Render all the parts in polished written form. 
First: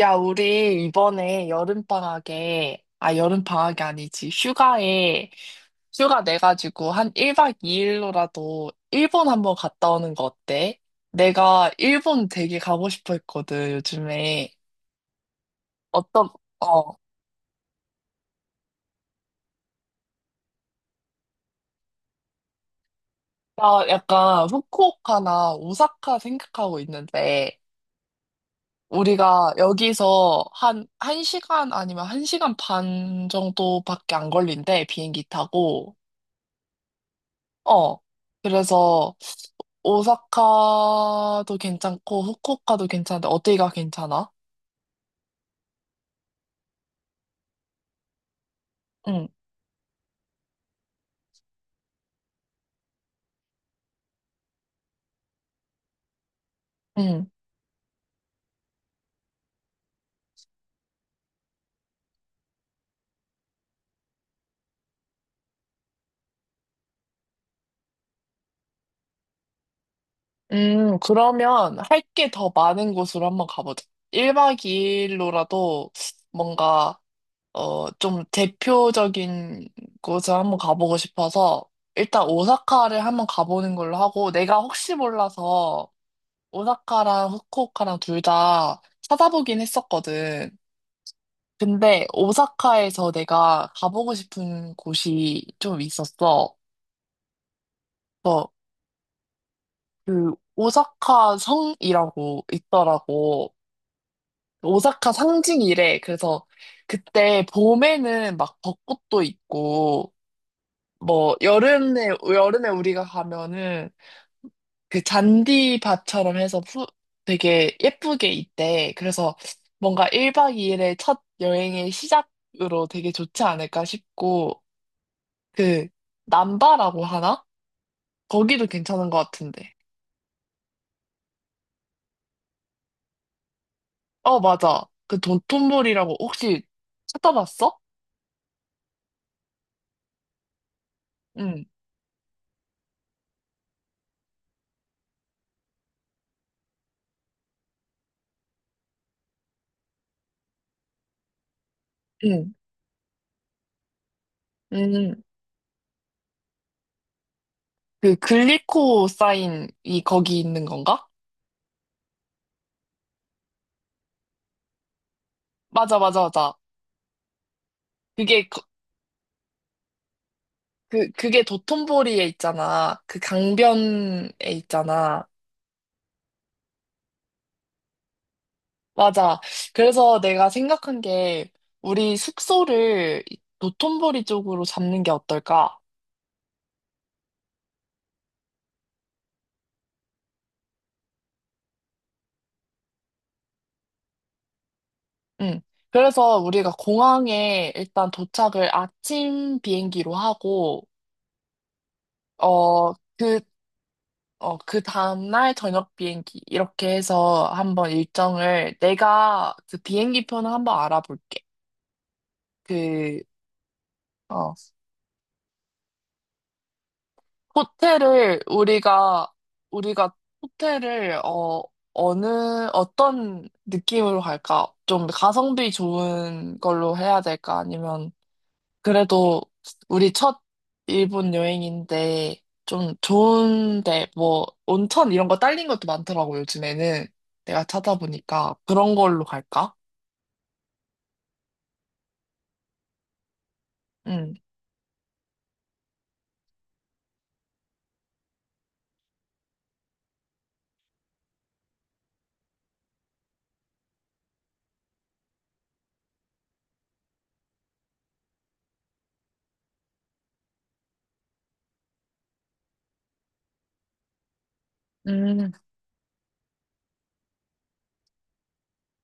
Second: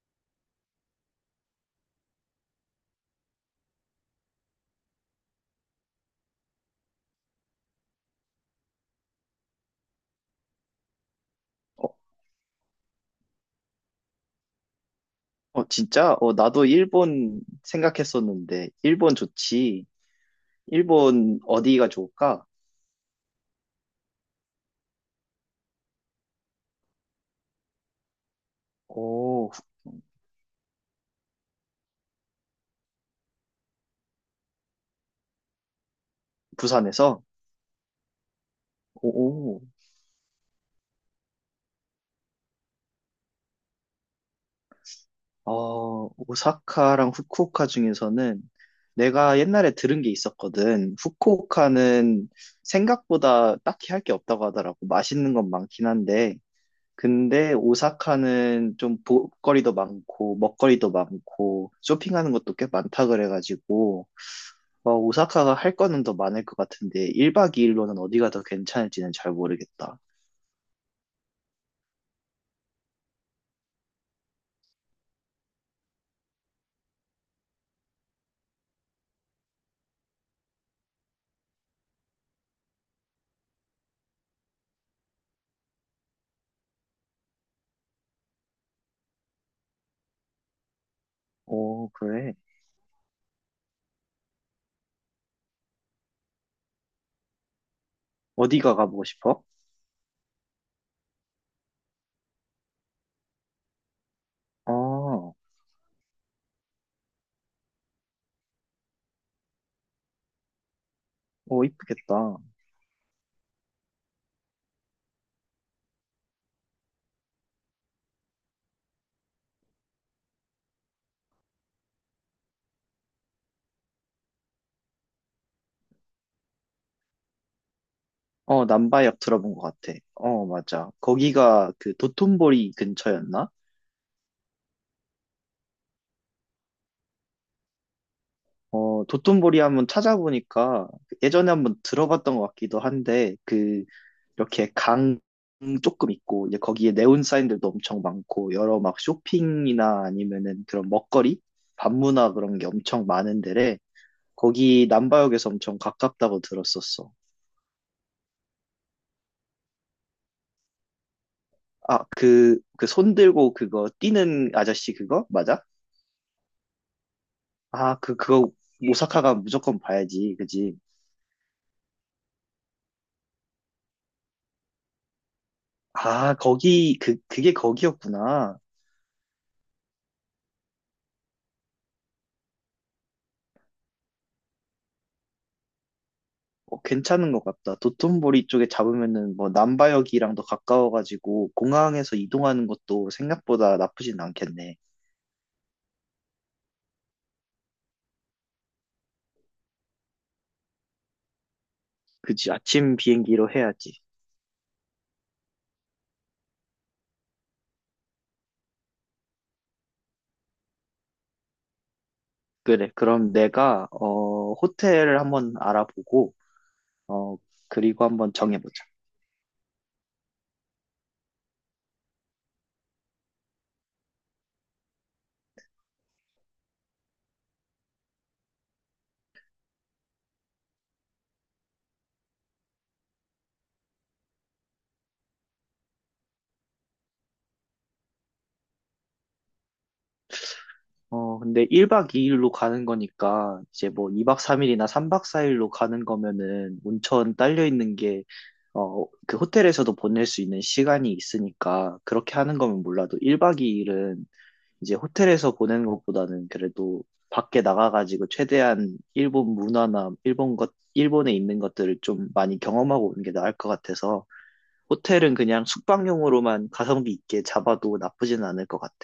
야, 우리 이번에 여름방학에, 아, 여름방학이 아니지, 휴가에, 휴가 내가지고 한 1박 2일로라도 일본 한번 갔다 오는 거 어때? 내가 어, 일본 되게 가고 싶어 했거든, 요즘에. 어, 진짜? 어떤, 어, 나도 어, 일본 생각했었는데, 일본 좋지. 일본 어디가 좋을까? 나 약간 후쿠오카나 오사카 생각하고 있는데, 오, 우리가 여기서 한시간 아니면 1시간 반 정도밖에 안 걸린대, 비행기 타고. 부산에서? 어, 오, 그래서 오. 오사카도 괜찮고 후쿠오카도 괜찮은데 어디가 괜찮아? 어, 오사카랑 후쿠오카 중에서는 응, 내가 옛날에 들은 게 있었거든. 후쿠오카는 생각보다 딱히 할 게 없다고 하더라고. 맛있는 건 많긴 한데. 응. 근데 오사카는 좀 볼거리도 많고, 먹거리도 많고, 쇼핑하는 것도 꽤 많다 그래가지고, 오사카가 할 거는 더 많을 것 같은데, 1박 2일로는 어디가 더 괜찮을지는 잘 모르겠다. 그러면 할 게 더 많은 곳으로 한번 가보자. 1박 2일로라도 뭔가 좀 대표적인 곳을 한번 가보고 싶어서 일단 오사카를 한번 가보는 걸로 하고 내가 혹시 몰라서 오사카랑 후쿠오카랑 둘 다 찾아보긴 했었거든. 오, 근데 그래. 오사카에서 내가 가보고 싶은 곳이 좀 있었어. 그래서 어디가 가보고 싶어? 그 오사카 성이라고 있더라고. 아, 오사카 어, 상징이래. 그래서 그때 봄에는 막 벚꽃도 있고 뭐 오, 여름에 이쁘겠다. 여름에 우리가 가면은 그 잔디밭처럼 해서 되게 예쁘게 있대. 그래서 뭔가 1박 2일의 첫 여행의 시작으로 되게 좋지 않을까 싶고 그 남바라고 하나? 어, 거기도 괜찮은 것 남바역 들어본 것 같은데. 같아. 어, 맞아. 거기가 그 도톤보리 근처였나? 어, 맞아. 그 돈톤볼이라고 혹시 찾아봤어? 어, 도톤보리 한번 찾아보니까 예전에 응, 한번 들어봤던 것 같기도 한데, 그 이렇게 강 조금 있고 이제 거기에 네온 사인들도 엄청 많고 여러 막 쇼핑이나 아니면은 그런 먹거리, 밤문화 응, 그런 게 엄청 많은 데래. 응. 거기 응. 남바역에서 엄청 가깝다고 들었었어. 그 글리코사인이 거기 있는 건가? 아, 그 손 들고 그거 뛰는 아저씨 그거? 맞아? 맞아, 맞아, 맞아. 아, 그, 그게 그거 거- 오사카가 무조건 봐야지. 그지? 그게 도톤보리에 있잖아. 그 강변에 있잖아. 아, 거기, 그게 거기였구나. 맞아. 그래서 내가 생각한 게 우리 숙소를 이 도톤보리 쪽으로 잡는 게 어떨까? 어, 괜찮은 것 같다. 도톤보리 쪽에 잡으면은 뭐 남바역이랑도 가까워가지고 공항에서 이동하는 것도 생각보다 나쁘진 않겠네. 응. 그래서 우리가 공항에 일단 도착을 아침 비행기로 하고, 그지? 어, 아침 그, 비행기로 해야지. 그 다음날 저녁 비행기, 이렇게 해서 한번 일정을, 내가 그 비행기 표는 한번 알아볼게. 그래. 그, 그럼 내가 어, 호텔을 한번 알아보고 어 그리고 한번 호텔을, 정해보자. 우리가 호텔을, 어느, 어떤 느낌으로 갈까? 좀 가성비 좋은 걸로 해야 될까? 아니면, 그래도 우리 첫 일본 여행인데 좀 좋은데 뭐 온천 이런 거 딸린 것도 많더라고 요즘에는 내가 찾아보니까 그런 걸로 갈까? 근데 1박 2일로 가는 거니까 이제 뭐 응, 2박 3일이나 3박 4일로 가는 거면은 온천 딸려 있는 게, 그 호텔에서도 보낼 수 있는 시간이 있으니까 그렇게 하는 거면 몰라도 1박 2일은 이제 호텔에서 보내는 것보다는 그래도 밖에 나가가지고 최대한 일본 문화나 일본 것, 일본에 있는 것들을 좀 많이 경험하고 오는 게 나을 것 같아서, 호텔은 음, 그냥 숙박용으로만 가성비 있게 잡아도 나쁘진 않을 것 같아.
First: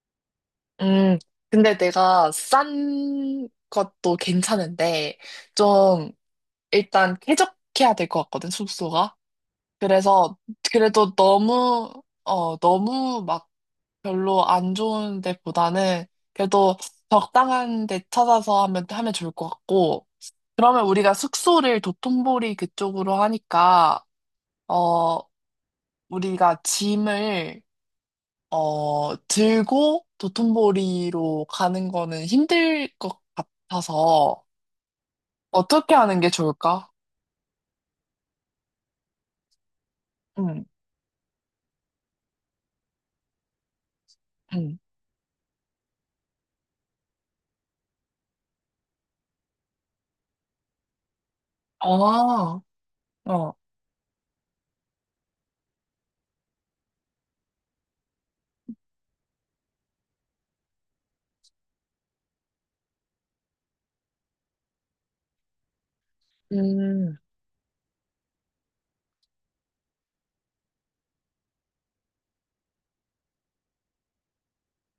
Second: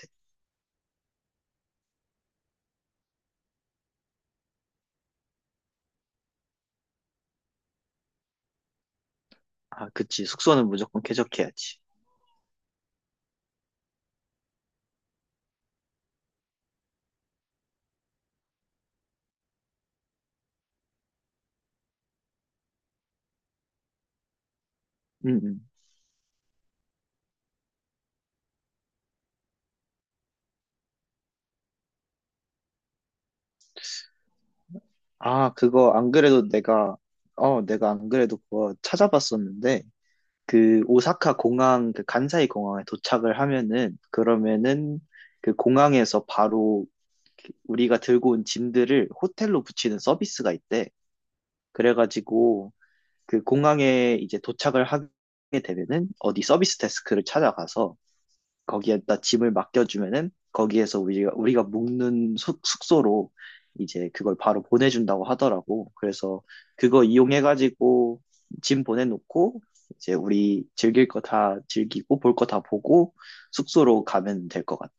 음. 근데 내가 싼 것도 괜찮은데 좀 일단 쾌적해야 될 것 같거든 숙소가. 아, 그치. 그래서 숙소는 무조건 그래도 쾌적해야지. 너무 너무 막 별로 안 좋은 데보다는 그래도 적당한 데 찾아서 하면 좋을 것 같고, 그러면 우리가 숙소를 도톤보리 그쪽으로 하니까, 어, 응응. 우리가 짐을, 들고 도톤보리로 가는 거는 힘들 것 같아서, 아, 그거 어떻게 안 하는 게 그래도 좋을까? 내가 안 그래도 그거 찾아봤었는데, 응, 그 오사카 공항, 그 간사이 공항에 도착을 하면은, 응. 그러면은 그 공항에서 바로 우리가 들고 온 짐들을 호텔로 붙이는 서비스가 있대. 아, 그래가지고 그 어. 공항에 이제 도착을 하게 되면은 어디 서비스 데스크를 찾아가서 거기에다 짐을 맡겨주면은 거기에서 우리가 묵는 숙소로 이제 그걸 바로 보내준다고 하더라고. 그래서 그거 음, 이용해가지고 짐 보내놓고 이제 우리 즐길 거 다 즐기고 볼 거 다 보고 숙소로 가면 될 것 같아.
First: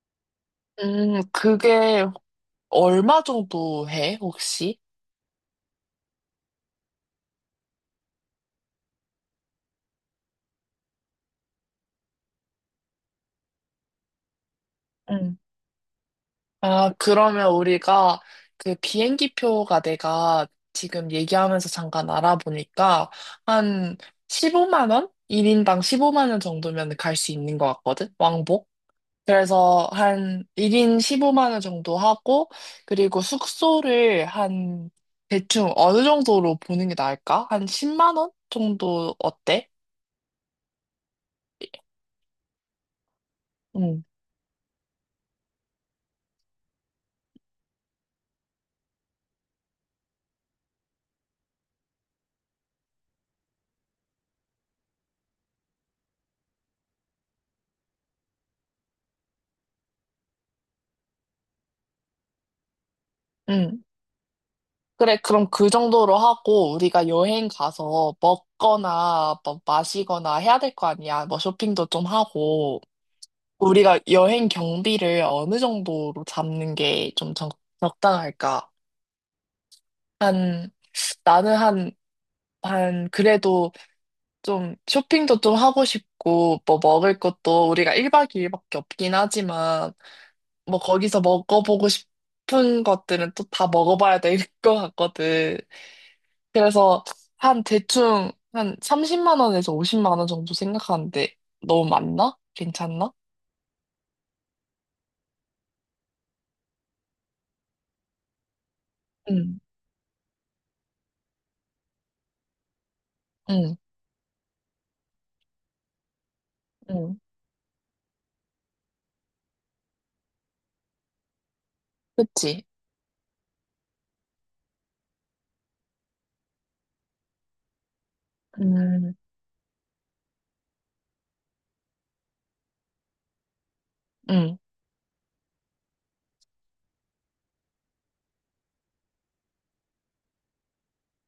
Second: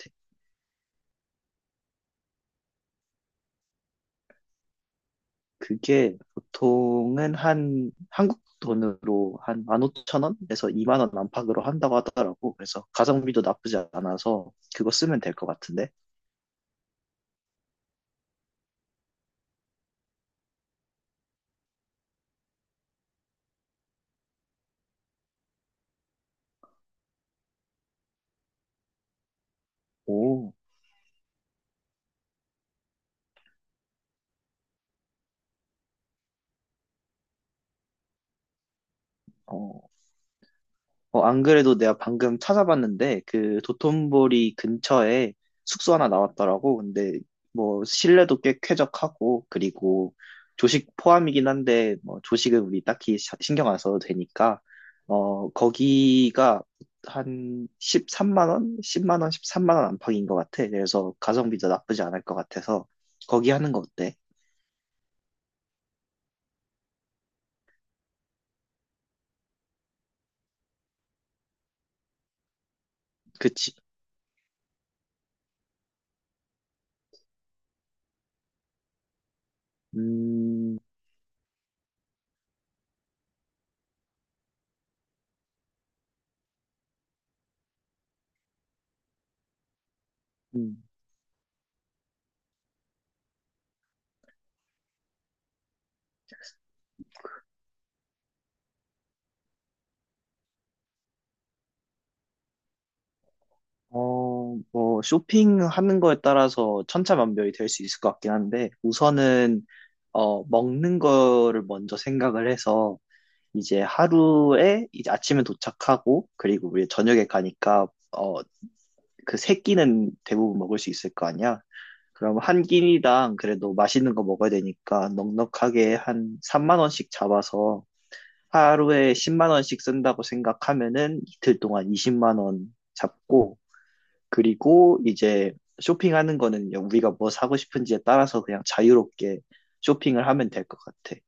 그게 얼마 정도 해, 혹시? 그게 보통은 한 한국 돈으로 한 15,000원에서 2만 원 안팎으로 한다고 하더라고. 그래서 가성비도 나쁘지 않아서 그거 쓰면 될 것 같은데. 아, 그러면 우리가 그 비행기표가 내가 지금 얘기하면서 잠깐 알아보니까 한 15만 원? 1인당 15만 원 정도면 갈 수 있는 것 같거든? 왕복? 그래서 한 오, 1인 15만 원 정도 하고 그리고 숙소를 한 대충 어느 정도로 보는 게 나을까? 한 10만 원 정도 어때? 어, 안 그래도 내가 방금 찾아봤는데, 그 응, 도톤보리 근처에 숙소 하나 나왔더라고. 근데 뭐 실내도 꽤 쾌적하고, 그리고 조식 포함이긴 한데, 뭐 조식은 우리 딱히 신경 안 써도 되니까, 거기가 한 13만 원? 10만 원, 13만 원 안팎인 것 같아. 그래서 가성비도 나쁘지 않을 것 같아서, 거기 하는 거 응. 어때? 그래, 그럼 그 정도로 하고 우리가 여행 가서 먹거나 뭐 마시거나 해야 될 거 아니야. 뭐 쇼핑도 좀 하고 그치? 우리가 여행 경비를 어느 정도로 잡는 게 좀 적당할까? 한 음, 나는 한 그래도 좀 쇼핑도 좀 하고 싶고, 뭐 먹을 것도 우리가 1박 2일밖에 없긴 하지만, 뭐 음. 거기서 먹어보고 싶은 것들은 또 다 먹어봐야 될 것 같거든. 그래서 한 대충 한 30만 원에서 50만 원 정도 생각하는데 너무 많나? 괜찮나? 뭐, 쇼핑하는 거에 따라서 천차만별이 될 수 있을 것 같긴 한데, 응, 우선은, 먹는 거를 먼저 생각을 해서, 응, 이제 하루에, 이제 아침에 도착하고, 그리고 우리 응. 저녁에 가니까, 그 세 끼는 대부분 먹을 수 있을 거 아니야? 그럼 한 그치? 끼니당 그래도 맛있는 거 먹어야 되니까, 넉넉하게 한 3만 원씩 잡아서, 음, 하루에 10만 원씩 쓴다고 생각하면은, 이틀 동안 20만 원 잡고, 응, 그리고 이제 쇼핑하는 거는 우리가 뭐 사고 싶은지에 따라서 그냥 자유롭게 쇼핑을 하면 될 것 같아.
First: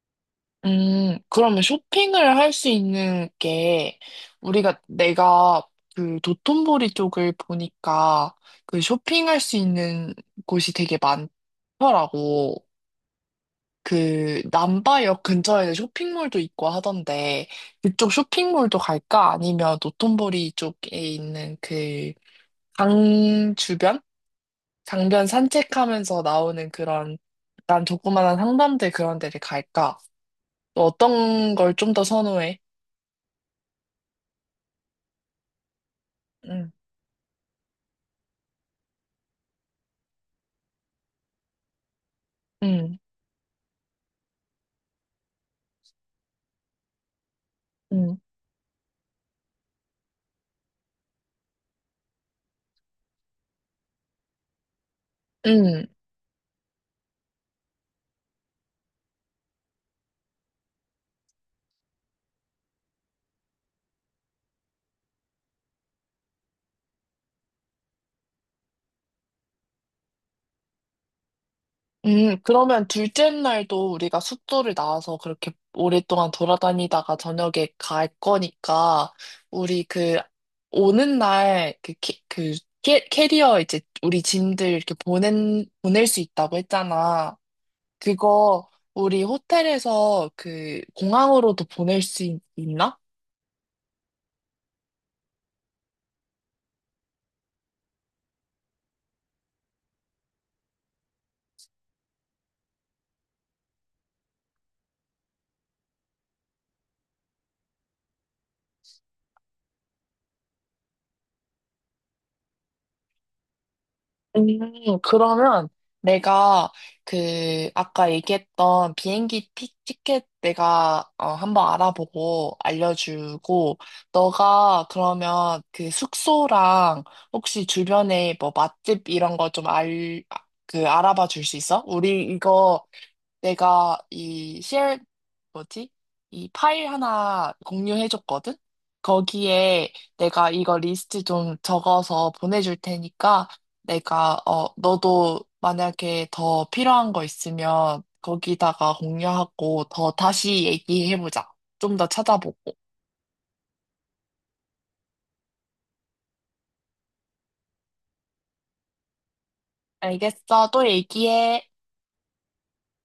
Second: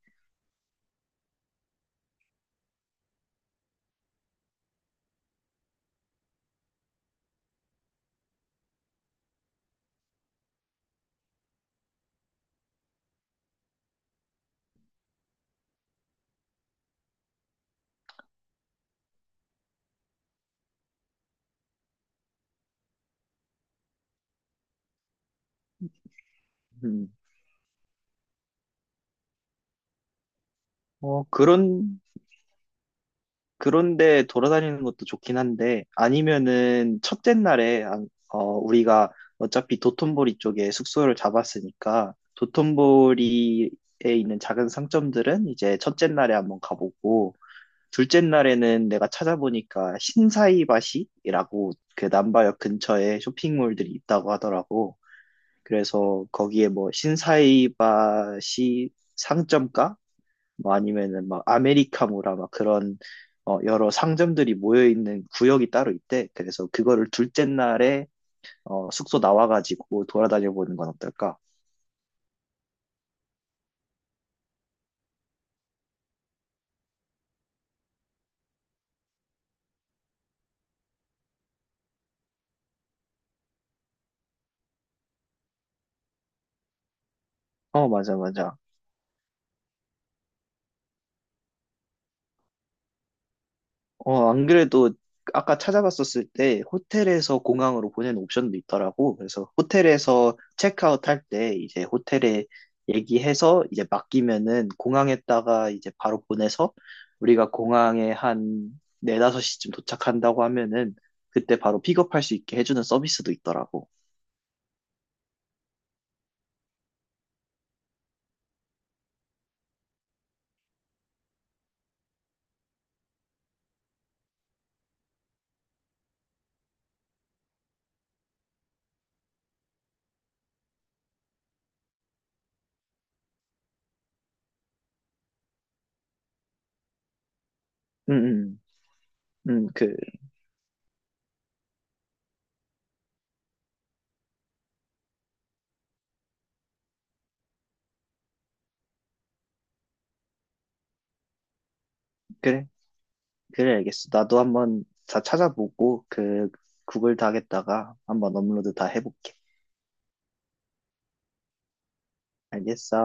그러면 쇼핑을 할 수 있는 게 우리가 내가 그 도톤보리 쪽을 보니까 그 쇼핑할 수 있는 곳이 되게 많더라고. 그 남바역 근처에 쇼핑몰도 있고 하던데 그쪽 쇼핑몰도 갈까? 아니면 노톤보리 쪽에 있는 그 강 주변? 강변 산책하면서 나오는 음. 그런 약간 조그만한 상점들 그런 데를 갈까? 또 어, 어떤 걸 좀 그런, 더 선호해? 그런데 돌아다니는 것도 좋긴 한데, 응, 아니면은 첫째 날에, 우리가 어차피 도톤보리 쪽에 숙소를 잡았으니까, 응, 도톤보리에 있는 작은 상점들은 이제 첫째 날에 한번 가보고, 응, 둘째 날에는 내가 찾아보니까 신사이바시라고 그 남바역 근처에 쇼핑몰들이 있다고 하더라고. 응. 그래서 거기에 뭐 신사이바시 상점가, 뭐 아니면은 막 아메리카노라 막 그런, 여러 상점들이 모여 있는 구역이 따로 있대. 그래서 그거를 둘째 날에 숙소 나와가지고 돌아다녀 보는 건 어떨까? 그러면 둘째 날도 우리가 숙소를 나와서 그렇게 오랫동안 돌아다니다가 저녁에 갈 거니까, 우리 오는 날, 캐리어 이제 우리 짐들 이렇게 보낼 수 있다고 했잖아. 어, 맞아, 맞아. 그거 우리 호텔에서 그 공항으로도 보낼 수 있나? 어, 안 그래도 아까 찾아봤었을 때 호텔에서 공항으로 보내는 옵션도 있더라고. 그래서 호텔에서 체크아웃 할 때 이제 호텔에 얘기해서 이제 맡기면은 공항에다가 이제 바로 보내서 우리가 공항에 한 4, 5시쯤 도착한다고 하면은 그때 바로 픽업할 수 있게 해주는 서비스도 있더라고. 그러면 내가 그 아까 얘기했던 비행기 티켓 내가 한번 알아보고 알려주고 너가 그러면 그 숙소랑 혹시 주변에 뭐 맛집 이런 거 좀 그 알아봐 줄 수 있어? 우리 이거 내가 이 뭐지? 이 파일 하나 응, 공유해줬거든? 응, 응, 거기에 내가 이거 리스트 좀 적어서 보내줄 테니까 너도 만약에 더 필요한 거 있으면 거기다가 공유하고 더 다시 얘기해보자. 좀 더 그래, 찾아보고. 그래, 알겠어. 나도 한번 다 찾아보고 그 구글 닥에다가 한번 업로드 다 해볼게. 알겠어. 또 얘기해. 알겠어.